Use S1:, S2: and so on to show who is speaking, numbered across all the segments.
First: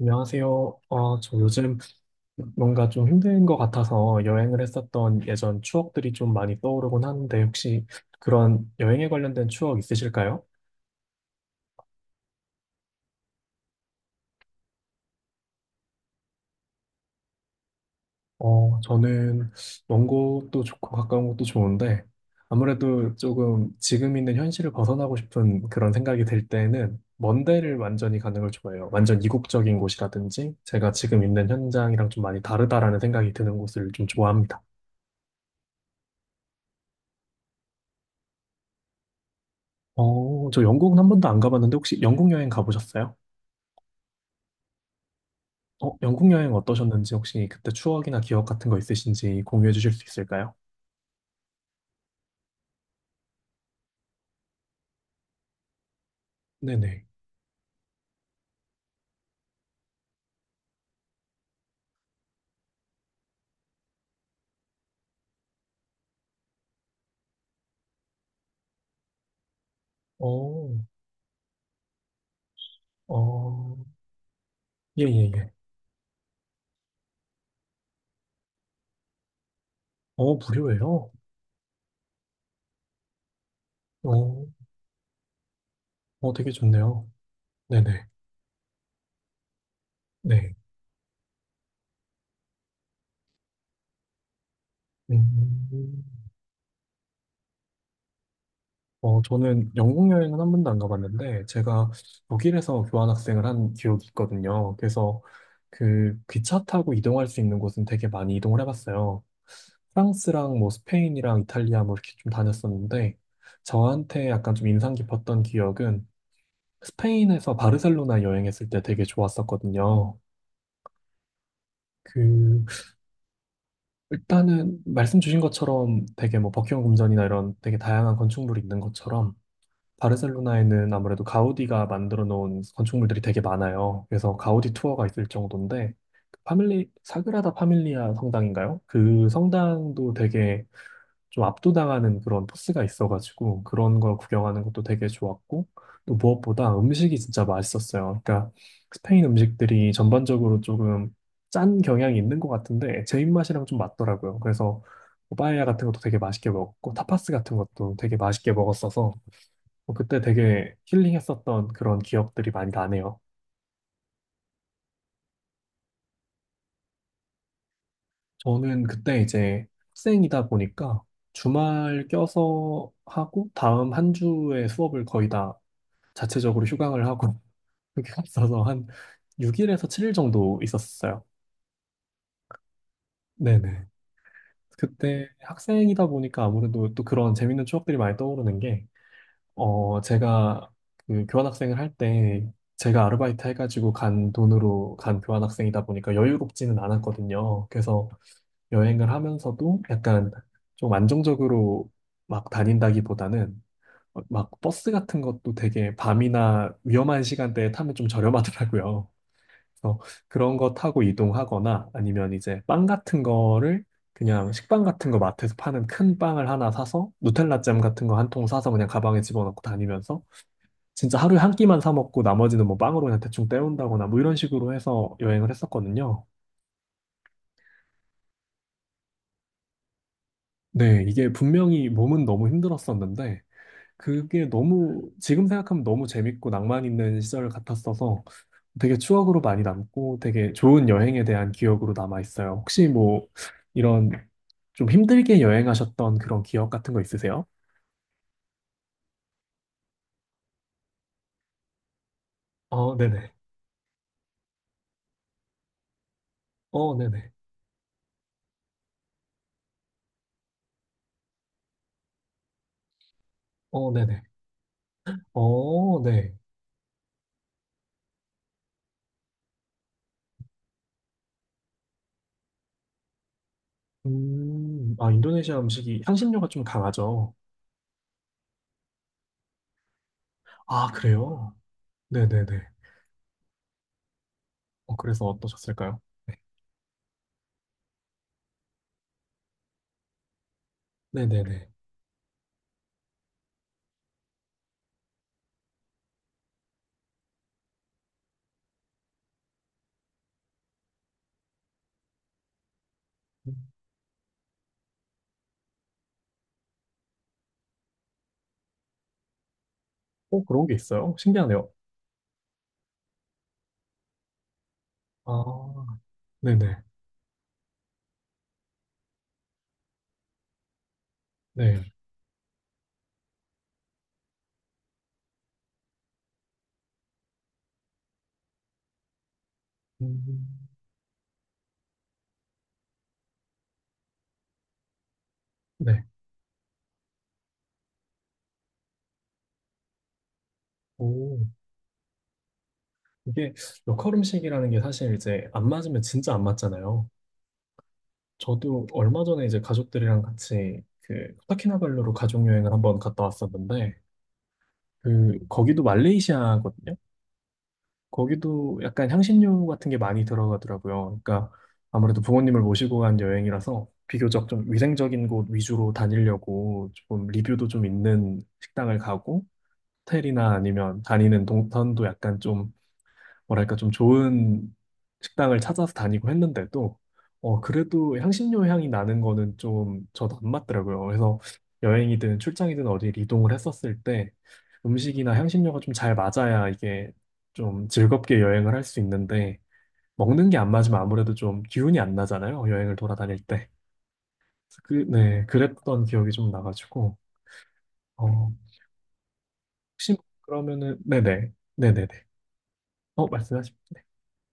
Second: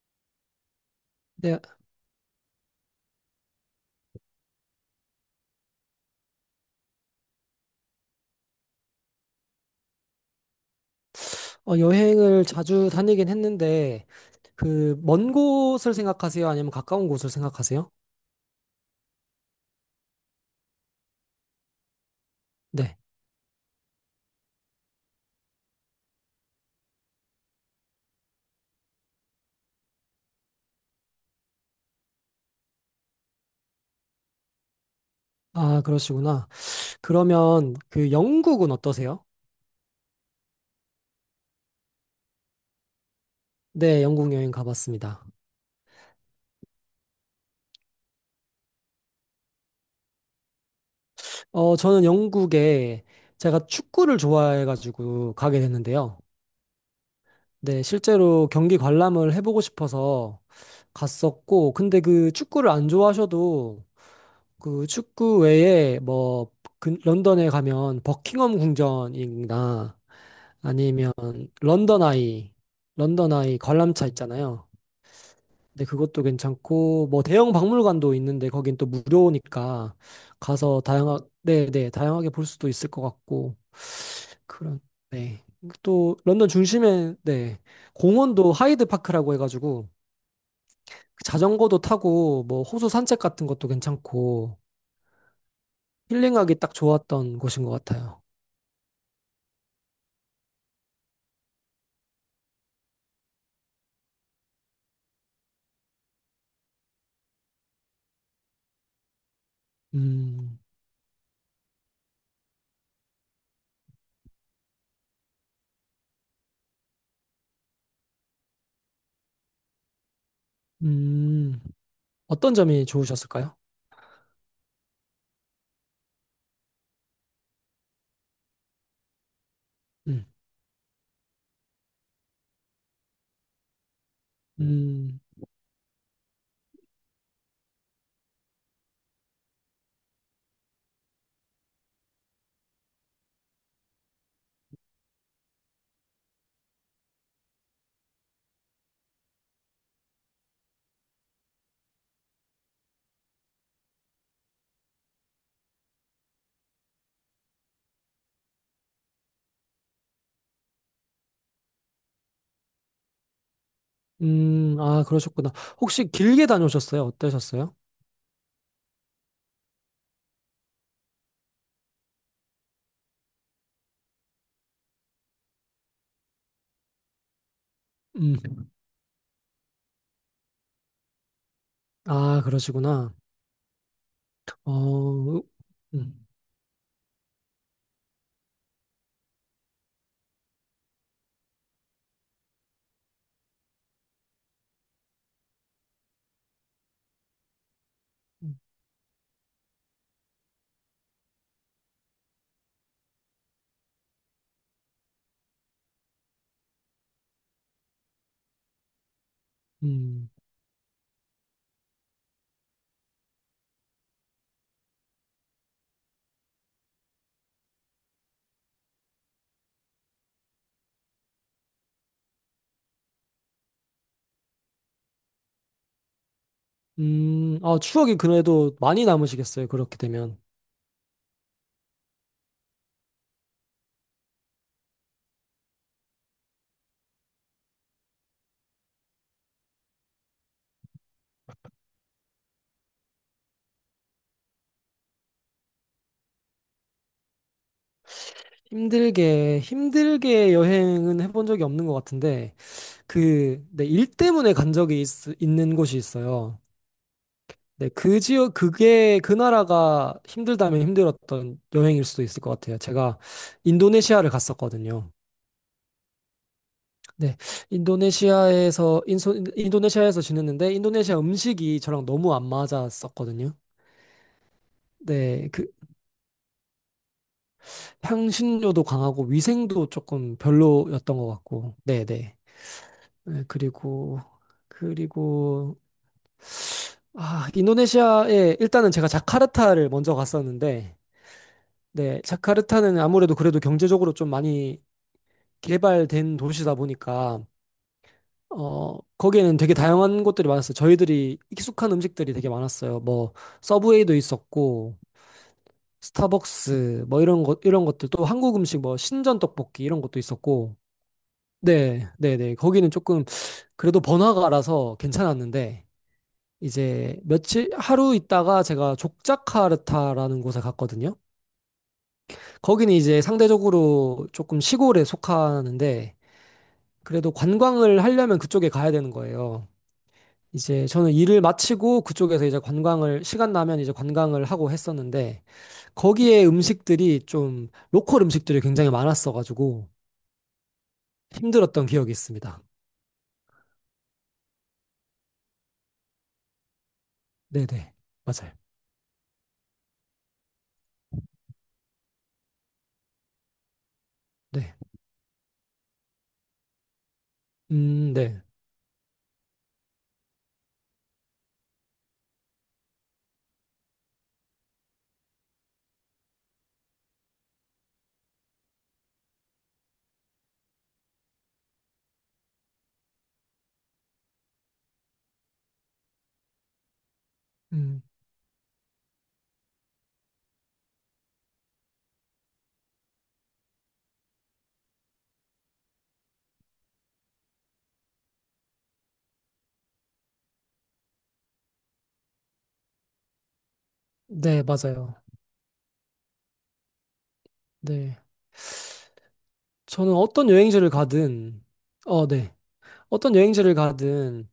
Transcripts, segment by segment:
S1: 안녕하세요. 아, 저
S2: 네,
S1: 요즘 뭔가 좀 힘든 것 같아서 여행을 했었던 예전 추억들이 좀 많이 떠오르곤 하는데 혹시 그런 여행에 관련된 추억 있으실까요?
S2: 여행을 자주 다니긴 했는데, 먼 곳을 생각하세요? 아니면 가까운 곳을 생각하세요?
S1: 어, 저는 먼 곳도 좋고 가까운 곳도 좋은데
S2: 네.
S1: 아무래도 조금 지금 있는 현실을 벗어나고 싶은 그런 생각이 들 때는 먼 데를 완전히 가는 걸 좋아해요. 완전 이국적인 곳이라든지 제가 지금 있는 현장이랑 좀 많이 다르다라는 생각이 드는 곳을 좀 좋아합니다.
S2: 아, 그러시구나. 그러면 그 영국은 어떠세요?
S1: 어, 저 영국은 한 번도 안 가봤는데 혹시 영국 여행 가보셨어요?
S2: 네, 영국 여행 가봤습니다.
S1: 어, 영국 여행 어떠셨는지 혹시 그때 추억이나 기억 같은 거 있으신지 공유해 주실 수 있을까요?
S2: 어, 저는 영국에 제가 축구를 좋아해가지고 가게 됐는데요.
S1: 네네.
S2: 네, 실제로 경기 관람을 해보고 싶어서 갔었고, 근데 그 축구를 안 좋아하셔도 그 축구 외에 런던에 가면 버킹엄 궁전이나
S1: 어,
S2: 아니면 런던 아이, 런던 아이
S1: 어,
S2: 관람차 있잖아요.
S1: 예, 예, 예.
S2: 근데 그것도 괜찮고 뭐 대형 박물관도 있는데 거긴 또 무료니까
S1: 어,
S2: 가서
S1: 무료예요?
S2: 다양하 네, 네, 다양하게 볼 수도 있을 것 같고
S1: 어,
S2: 그런 네. 또
S1: 어,
S2: 런던
S1: 되게 좋네요.
S2: 중심에 네.
S1: 네네.
S2: 공원도 하이드 파크라고 해가지고
S1: 네.
S2: 그 자전거도 타고 뭐 호수 산책 같은 것도 괜찮고
S1: 음,
S2: 힐링하기 딱 좋았던 곳인 것 같아요.
S1: 어, 저는 영국 여행은 한 번도 안 가봤는데 제가 독일에서 교환학생을 한 기억이 있거든요. 그래서 그 기차 타고 이동할 수 있는 곳은 되게 많이 이동을 해봤어요.
S2: 음,
S1: 프랑스랑 뭐 스페인이랑 이탈리아 뭐 이렇게 좀 다녔었는데 저한테 약간 좀 인상 깊었던 기억은 스페인에서 바르셀로나 여행했을 때 되게 좋았었거든요.
S2: 음, 어떤
S1: 그
S2: 점이 좋으셨을까요?
S1: 일단은 말씀 주신 것처럼 되게 뭐 버킹엄 궁전이나 이런 되게 다양한 건축물이 있는 것처럼
S2: 음,
S1: 바르셀로나에는 아무래도 가우디가 만들어 놓은 건축물들이 되게 많아요. 그래서 가우디 투어가
S2: 음,
S1: 있을 정도인데 그 파밀리 사그라다 파밀리아 성당인가요? 그 성당도 되게 좀 압도당하는 그런 포스가 있어가지고 그런 걸 구경하는 것도 되게 좋았고 또 무엇보다 음식이 진짜 맛있었어요. 그러니까 스페인 음식들이 전반적으로 조금 짠 경향이 있는 것 같은데 제 입맛이랑 좀 맞더라고요. 그래서 뭐 빠에야 같은 것도 되게 맛있게 먹었고 타파스 같은 것도 되게 맛있게 먹었어서 뭐 그때 되게 힐링했었던 그런 기억들이 많이 나네요.
S2: 아, 그러셨구나. 혹시 길게 다녀오셨어요? 어떠셨어요?
S1: 저는 그때 이제 학생이다 보니까 주말 껴서 하고 다음 한 주에 수업을 거의 다 자체적으로 휴강을 하고 그게 없어서
S2: 음,
S1: 한 6일에서 7일 정도 있었어요.
S2: 아, 그러시구나.
S1: 네네. 그때
S2: 어,
S1: 학생이다
S2: 음,
S1: 보니까 아무래도 또 그런 재밌는 추억들이 많이 떠오르는 게, 어, 제가 그 교환학생을 할 때, 제가 아르바이트 해가지고 간 돈으로 간 교환학생이다 보니까 여유롭지는 않았거든요. 그래서 여행을 하면서도 약간 좀 안정적으로 막 다닌다기보다는 막 버스 같은 것도 되게 밤이나 위험한 시간대에 타면 좀 저렴하더라고요. 그래서
S2: 음,
S1: 그런 거 타고 이동하거나 아니면 이제 빵 같은 거를 그냥 식빵 같은 거 마트에서 파는 큰 빵을 하나 사서 누텔라 잼 같은 거 한 통 사서 그냥 가방에 집어넣고 다니면서 진짜 하루에 한 끼만 사 먹고 나머지는 뭐 빵으로 그냥 대충 때운다거나 뭐 이런 식으로 해서 여행을 했었거든요.
S2: 아, 추억이 그래도 많이 남으시겠어요? 그렇게 되면.
S1: 네, 이게 분명히 몸은 너무 힘들었었는데 그게 너무 지금 생각하면 너무 재밌고 낭만 있는 시절 같았어서 되게 추억으로 많이 남고 되게 좋은 여행에 대한 기억으로 남아 있어요. 혹시 뭐 이런 좀 힘들게 여행하셨던 그런 기억 같은 거 있으세요?
S2: 힘들게 여행은 해본 적이 없는 것 같은데,
S1: 어, 네네.
S2: 네, 일 때문에 있는 곳이 있어요.
S1: 어, 네네.
S2: 네, 그 나라가 힘들다면 힘들었던 여행일 수도 있을 것 같아요. 제가
S1: 어, 네네.
S2: 인도네시아를 갔었거든요.
S1: 어, 네.
S2: 네, 인도네시아에서 지냈는데, 인도네시아 음식이 저랑 너무 안 맞았었거든요.
S1: 아,
S2: 네,
S1: 인도네시아
S2: 그,
S1: 음식이 향신료가 좀 강하죠.
S2: 향신료도 강하고, 위생도 조금
S1: 아,
S2: 별로였던 것
S1: 그래요?
S2: 같고, 네, 네.
S1: 네네네.
S2: 네,
S1: 어, 그래서
S2: 그리고,
S1: 어떠셨을까요? 네.
S2: 아, 일단은 제가 자카르타를 먼저 갔었는데,
S1: 네네네.
S2: 네, 자카르타는 아무래도 그래도 경제적으로 좀 많이 개발된 도시다 보니까 어 거기에는 되게 다양한 곳들이 많았어요. 저희들이 익숙한 음식들이 되게 많았어요. 뭐
S1: 음,
S2: 서브웨이도 있었고 스타벅스 뭐 이런 것들 또 한국 음식 뭐 신전 떡볶이 이런 것도
S1: 어, 그런 게
S2: 있었고
S1: 있어요? 신기하네요.
S2: 네, 네, 네. 거기는 조금 그래도 번화가라서 괜찮았는데
S1: 아, 네네.
S2: 이제 며칠 하루 있다가 제가 족자카르타라는 곳에 갔거든요.
S1: 네.
S2: 거기는 이제 상대적으로 조금 시골에 속하는데 그래도 관광을 하려면 그쪽에 가야 되는 거예요.
S1: 음,
S2: 이제 저는 일을 마치고 그쪽에서 이제 관광을 시간 나면 이제 관광을 하고 했었는데
S1: 네.
S2: 거기에 음식들이 좀 로컬 음식들이 굉장히 많았어가지고
S1: 오,
S2: 힘들었던 기억이 있습니다.
S1: 이게 로컬 음식이라는 게 사실 이제 안 맞으면 진짜 안 맞잖아요.
S2: 네네 맞아요.
S1: 저도 얼마 전에 이제 가족들이랑 같이 그 코타키나발루로 가족 여행을 한번 갔다 왔었는데
S2: 네.
S1: 그 거기도 말레이시아거든요.
S2: 네.
S1: 거기도 약간 향신료 같은 게 많이 들어가더라고요. 그러니까 아무래도 부모님을 모시고 간 여행이라서 비교적 좀 위생적인 곳 위주로 다니려고 조금 리뷰도 좀 있는 식당을 가고 호텔이나 아니면 다니는 동선도 약간 좀 뭐랄까 좀 좋은 식당을 찾아서 다니고 했는데도 어
S2: 음,
S1: 그래도 향신료 향이 나는 거는 좀 저도 안 맞더라고요. 그래서 여행이든 출장이든 어디 이동을 했었을 때 음식이나 향신료가 좀 잘 맞아야 이게 좀 즐겁게 여행을 할 수 있는데 먹는 게 안 맞으면 아무래도 좀 기운이 안 나잖아요. 여행을 돌아다닐 때.
S2: 네
S1: 그래서 그,
S2: 맞아요.
S1: 네, 그랬던 기억이 좀 나가지고
S2: 네.
S1: 어
S2: 저는
S1: 혹시
S2: 어떤 여행지를
S1: 그러면은 네네
S2: 가든
S1: 네네네
S2: 어, 네.
S1: 어
S2: 어떤 여행지를
S1: 말씀하십시오. 네.
S2: 가든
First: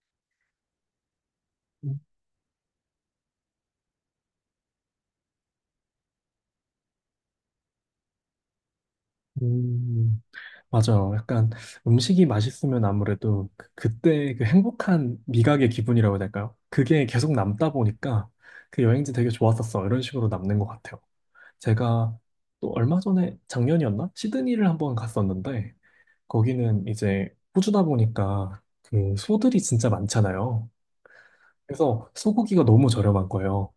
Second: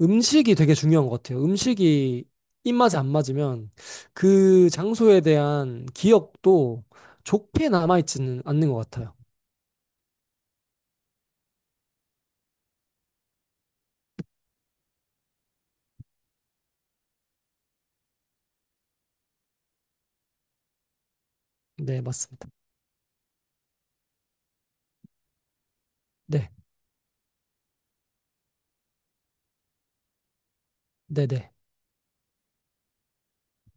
S2: 음식이 되게 중요한 것 같아요. 음식이 입맛에 안 맞으면 그 장소에 대한 기억도 좋게 남아있지는 않는 것 같아요.
S1: 음, 맞아요. 약간 음식이 맛있으면 아무래도 그때 그 행복한 미각의 기분이라고 해야 될까요? 그게 계속 남다 보니까 그 여행지 되게 좋았었어. 이런 식으로 남는 것 같아요.
S2: 네,
S1: 제가
S2: 맞습니다.
S1: 또 얼마 전에 작년이었나? 시드니를 한번 갔었는데
S2: 네,
S1: 거기는 이제 호주다 보니까 그 소들이 진짜 많잖아요.
S2: 네, 네.
S1: 그래서 소고기가 너무 저렴한 거예요.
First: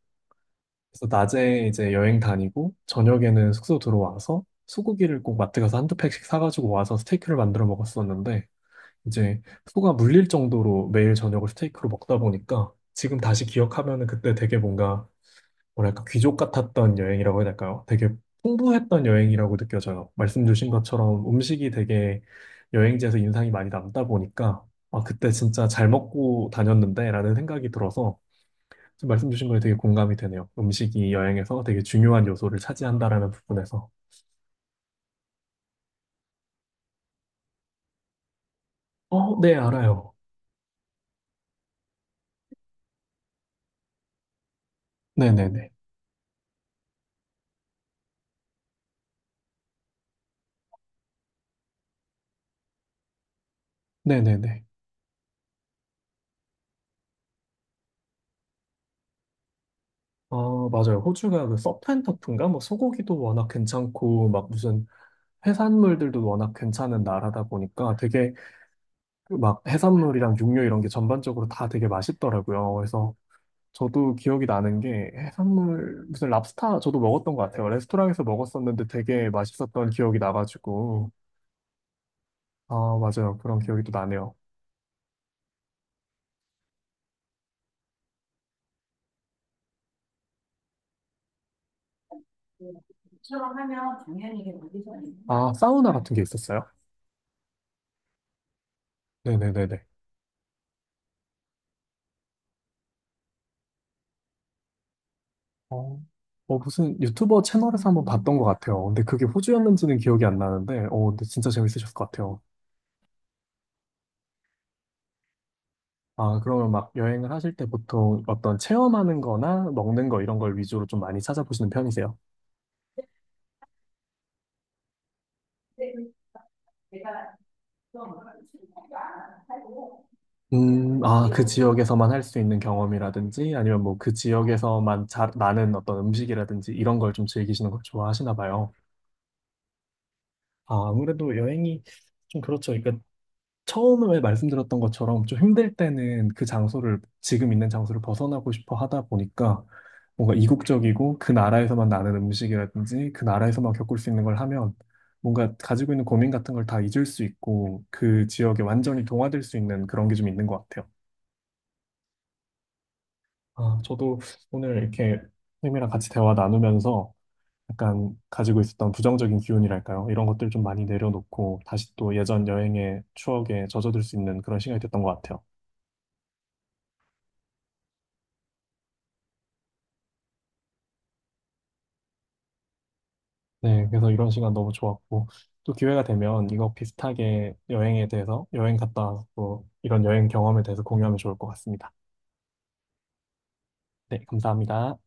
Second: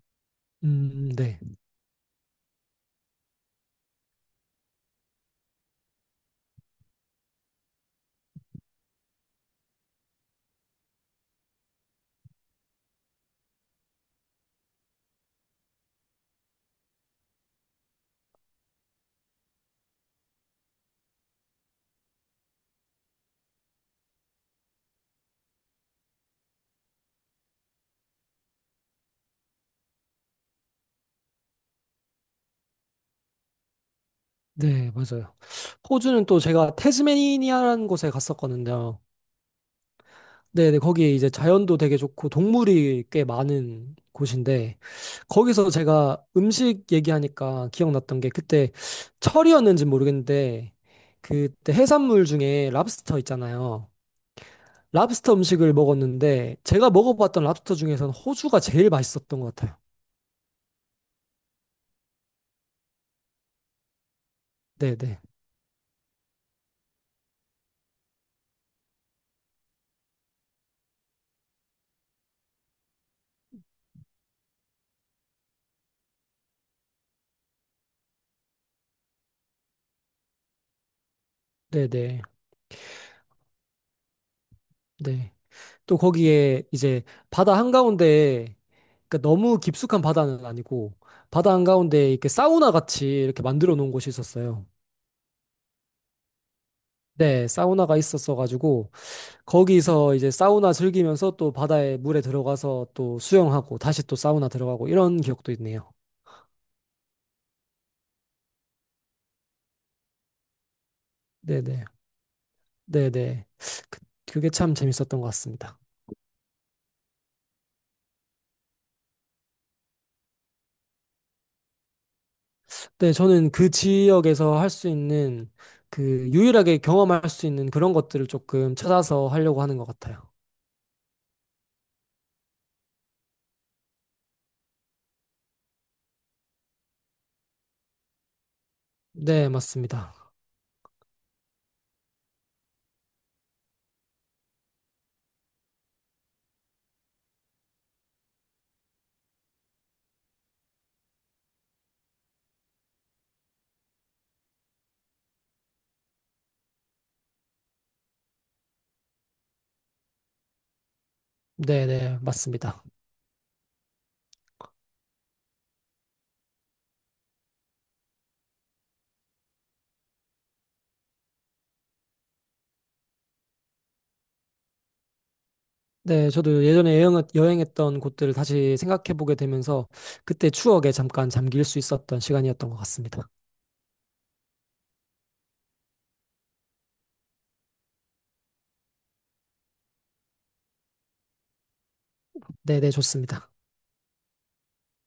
S1: 그래서
S2: 네.
S1: 낮에 이제 여행 다니고 저녁에는 숙소 들어와서 소고기를 꼭 마트 가서 한두 팩씩 사가지고 와서 스테이크를 만들어 먹었었는데 이제 소가 물릴 정도로 매일 저녁을 스테이크로 먹다 보니까 지금 다시 기억하면은 그때 되게 뭔가 뭐랄까 귀족 같았던 여행이라고 해야 될까요? 되게 풍부했던 여행이라고 느껴져요. 말씀 주신 것처럼 음식이 되게 여행지에서 인상이 많이 남다 보니까 아, 그때 진짜 잘 먹고 다녔는데라는 생각이 들어서 지금 말씀 주신 거에 되게 공감이 되네요. 음식이 여행에서 되게 중요한 요소를 차지한다라는 부분에서.
S2: 네, 맞아요. 호주는 또 제가 태즈메니아라는 곳에 갔었거든요.
S1: 어, 네, 알아요.
S2: 네, 네. 거기 이제 자연도 되게 좋고 동물이 꽤 많은 곳인데
S1: 네네네.
S2: 거기서 제가 음식 얘기하니까 기억났던 게 그때 철이었는지 모르겠는데 그때 해산물 중에 랍스터 있잖아요.
S1: 네네네.
S2: 랍스터 음식을 먹었는데 제가 먹어봤던 랍스터 중에서는 호주가 제일 맛있었던 것 같아요.
S1: 아, 맞아요. 호주가 그 서프앤터프인가? 뭐 소고기도 워낙 괜찮고, 막 무슨
S2: 네, 네.
S1: 해산물들도 워낙 괜찮은 나라다 보니까 되게 그 막 해산물이랑 육류 이런 게 전반적으로 다 되게 맛있더라고요. 그래서 저도 기억이 나는 게 해산물, 무슨 랍스타 저도 먹었던 것 같아요. 레스토랑에서 먹었었는데 되게 맛있었던 기억이 나가지고.
S2: 네, 네.
S1: 아, 맞아요. 그런 기억이 또 나네요.
S2: 네. 또 거기에 이제 바다 한가운데 그러니까 너무 깊숙한 바다는 아니고 바다 한가운데 이렇게 사우나 같이 이렇게 만들어 놓은 곳이 있었어요.
S1: 아, 사우나 같은 게 있었어요?
S2: 네, 사우나가 있었어 가지고
S1: 네네네네.
S2: 거기서 이제 사우나 즐기면서 또 바다에 물에 들어가서 또 수영하고 다시 또 사우나 들어가고 이런 기억도 있네요.
S1: 어, 어, 무슨 유튜버 채널에서 한번 봤던 것 같아요. 근데 그게 호주였는지는 기억이 안 나는데, 어, 근데 진짜
S2: 네, 네.
S1: 재밌으셨을 것 같아요.
S2: 네, 네. 그- 그게 참 재밌었던 것 같습니다.
S1: 아, 그러면 막 여행을 하실 때 보통 어떤 체험하는 거나 먹는 거 이런 걸 위주로 좀 많이 찾아보시는 편이세요?
S2: 네, 저는 그 지역에서 할 수 있는 그 유일하게 경험할 수 있는 그런 것들을 조금 찾아서 하려고 하는 것 같아요.
S1: 아, 그 지역에서만 할 수 있는 경험이라든지 아니면 뭐 그 지역에서만 잘 나는 어떤 음식이라든지 이런 걸 좀 즐기시는 걸 좋아하시나 봐요.
S2: 네, 맞습니다.
S1: 아, 아무래도 여행이 좀 그렇죠. 그러니까 처음에 말씀드렸던 것처럼 좀 힘들 때는 그 장소를, 지금 있는 장소를 벗어나고 싶어 하다 보니까 뭔가 이국적이고 그 나라에서만 나는 음식이라든지 그 나라에서만 겪을 수 있는 걸 하면 뭔가 가지고 있는 고민 같은 걸 다 잊을 수 있고 그 지역에 완전히 동화될 수 있는 그런 게 좀 있는 것 같아요.
S2: 네, 네, 맞습니다.
S1: 아, 저도 오늘 이렇게 선생님이랑 같이 대화 나누면서 약간 가지고 있었던 부정적인 기운이랄까요? 이런 것들 좀 많이 내려놓고 다시 또 예전 여행의 추억에 젖어들 수 있는 그런 시간이 됐던 것 같아요.
S2: 네, 저도 예전에 여행했던 곳들을 다시 생각해보게 되면서 그때 추억에 잠깐 잠길 수 있었던 시간이었던 것 같습니다.
S1: 네, 그래서 이런 시간 너무 좋았고, 또 기회가 되면 이거 비슷하게 여행에 대해서, 여행 갔다 와서 또 이런 여행 경험에 대해서 공유하면 좋을 것 같습니다.
S2: 네, 네, 좋습니다.
S1: 네, 감사합니다.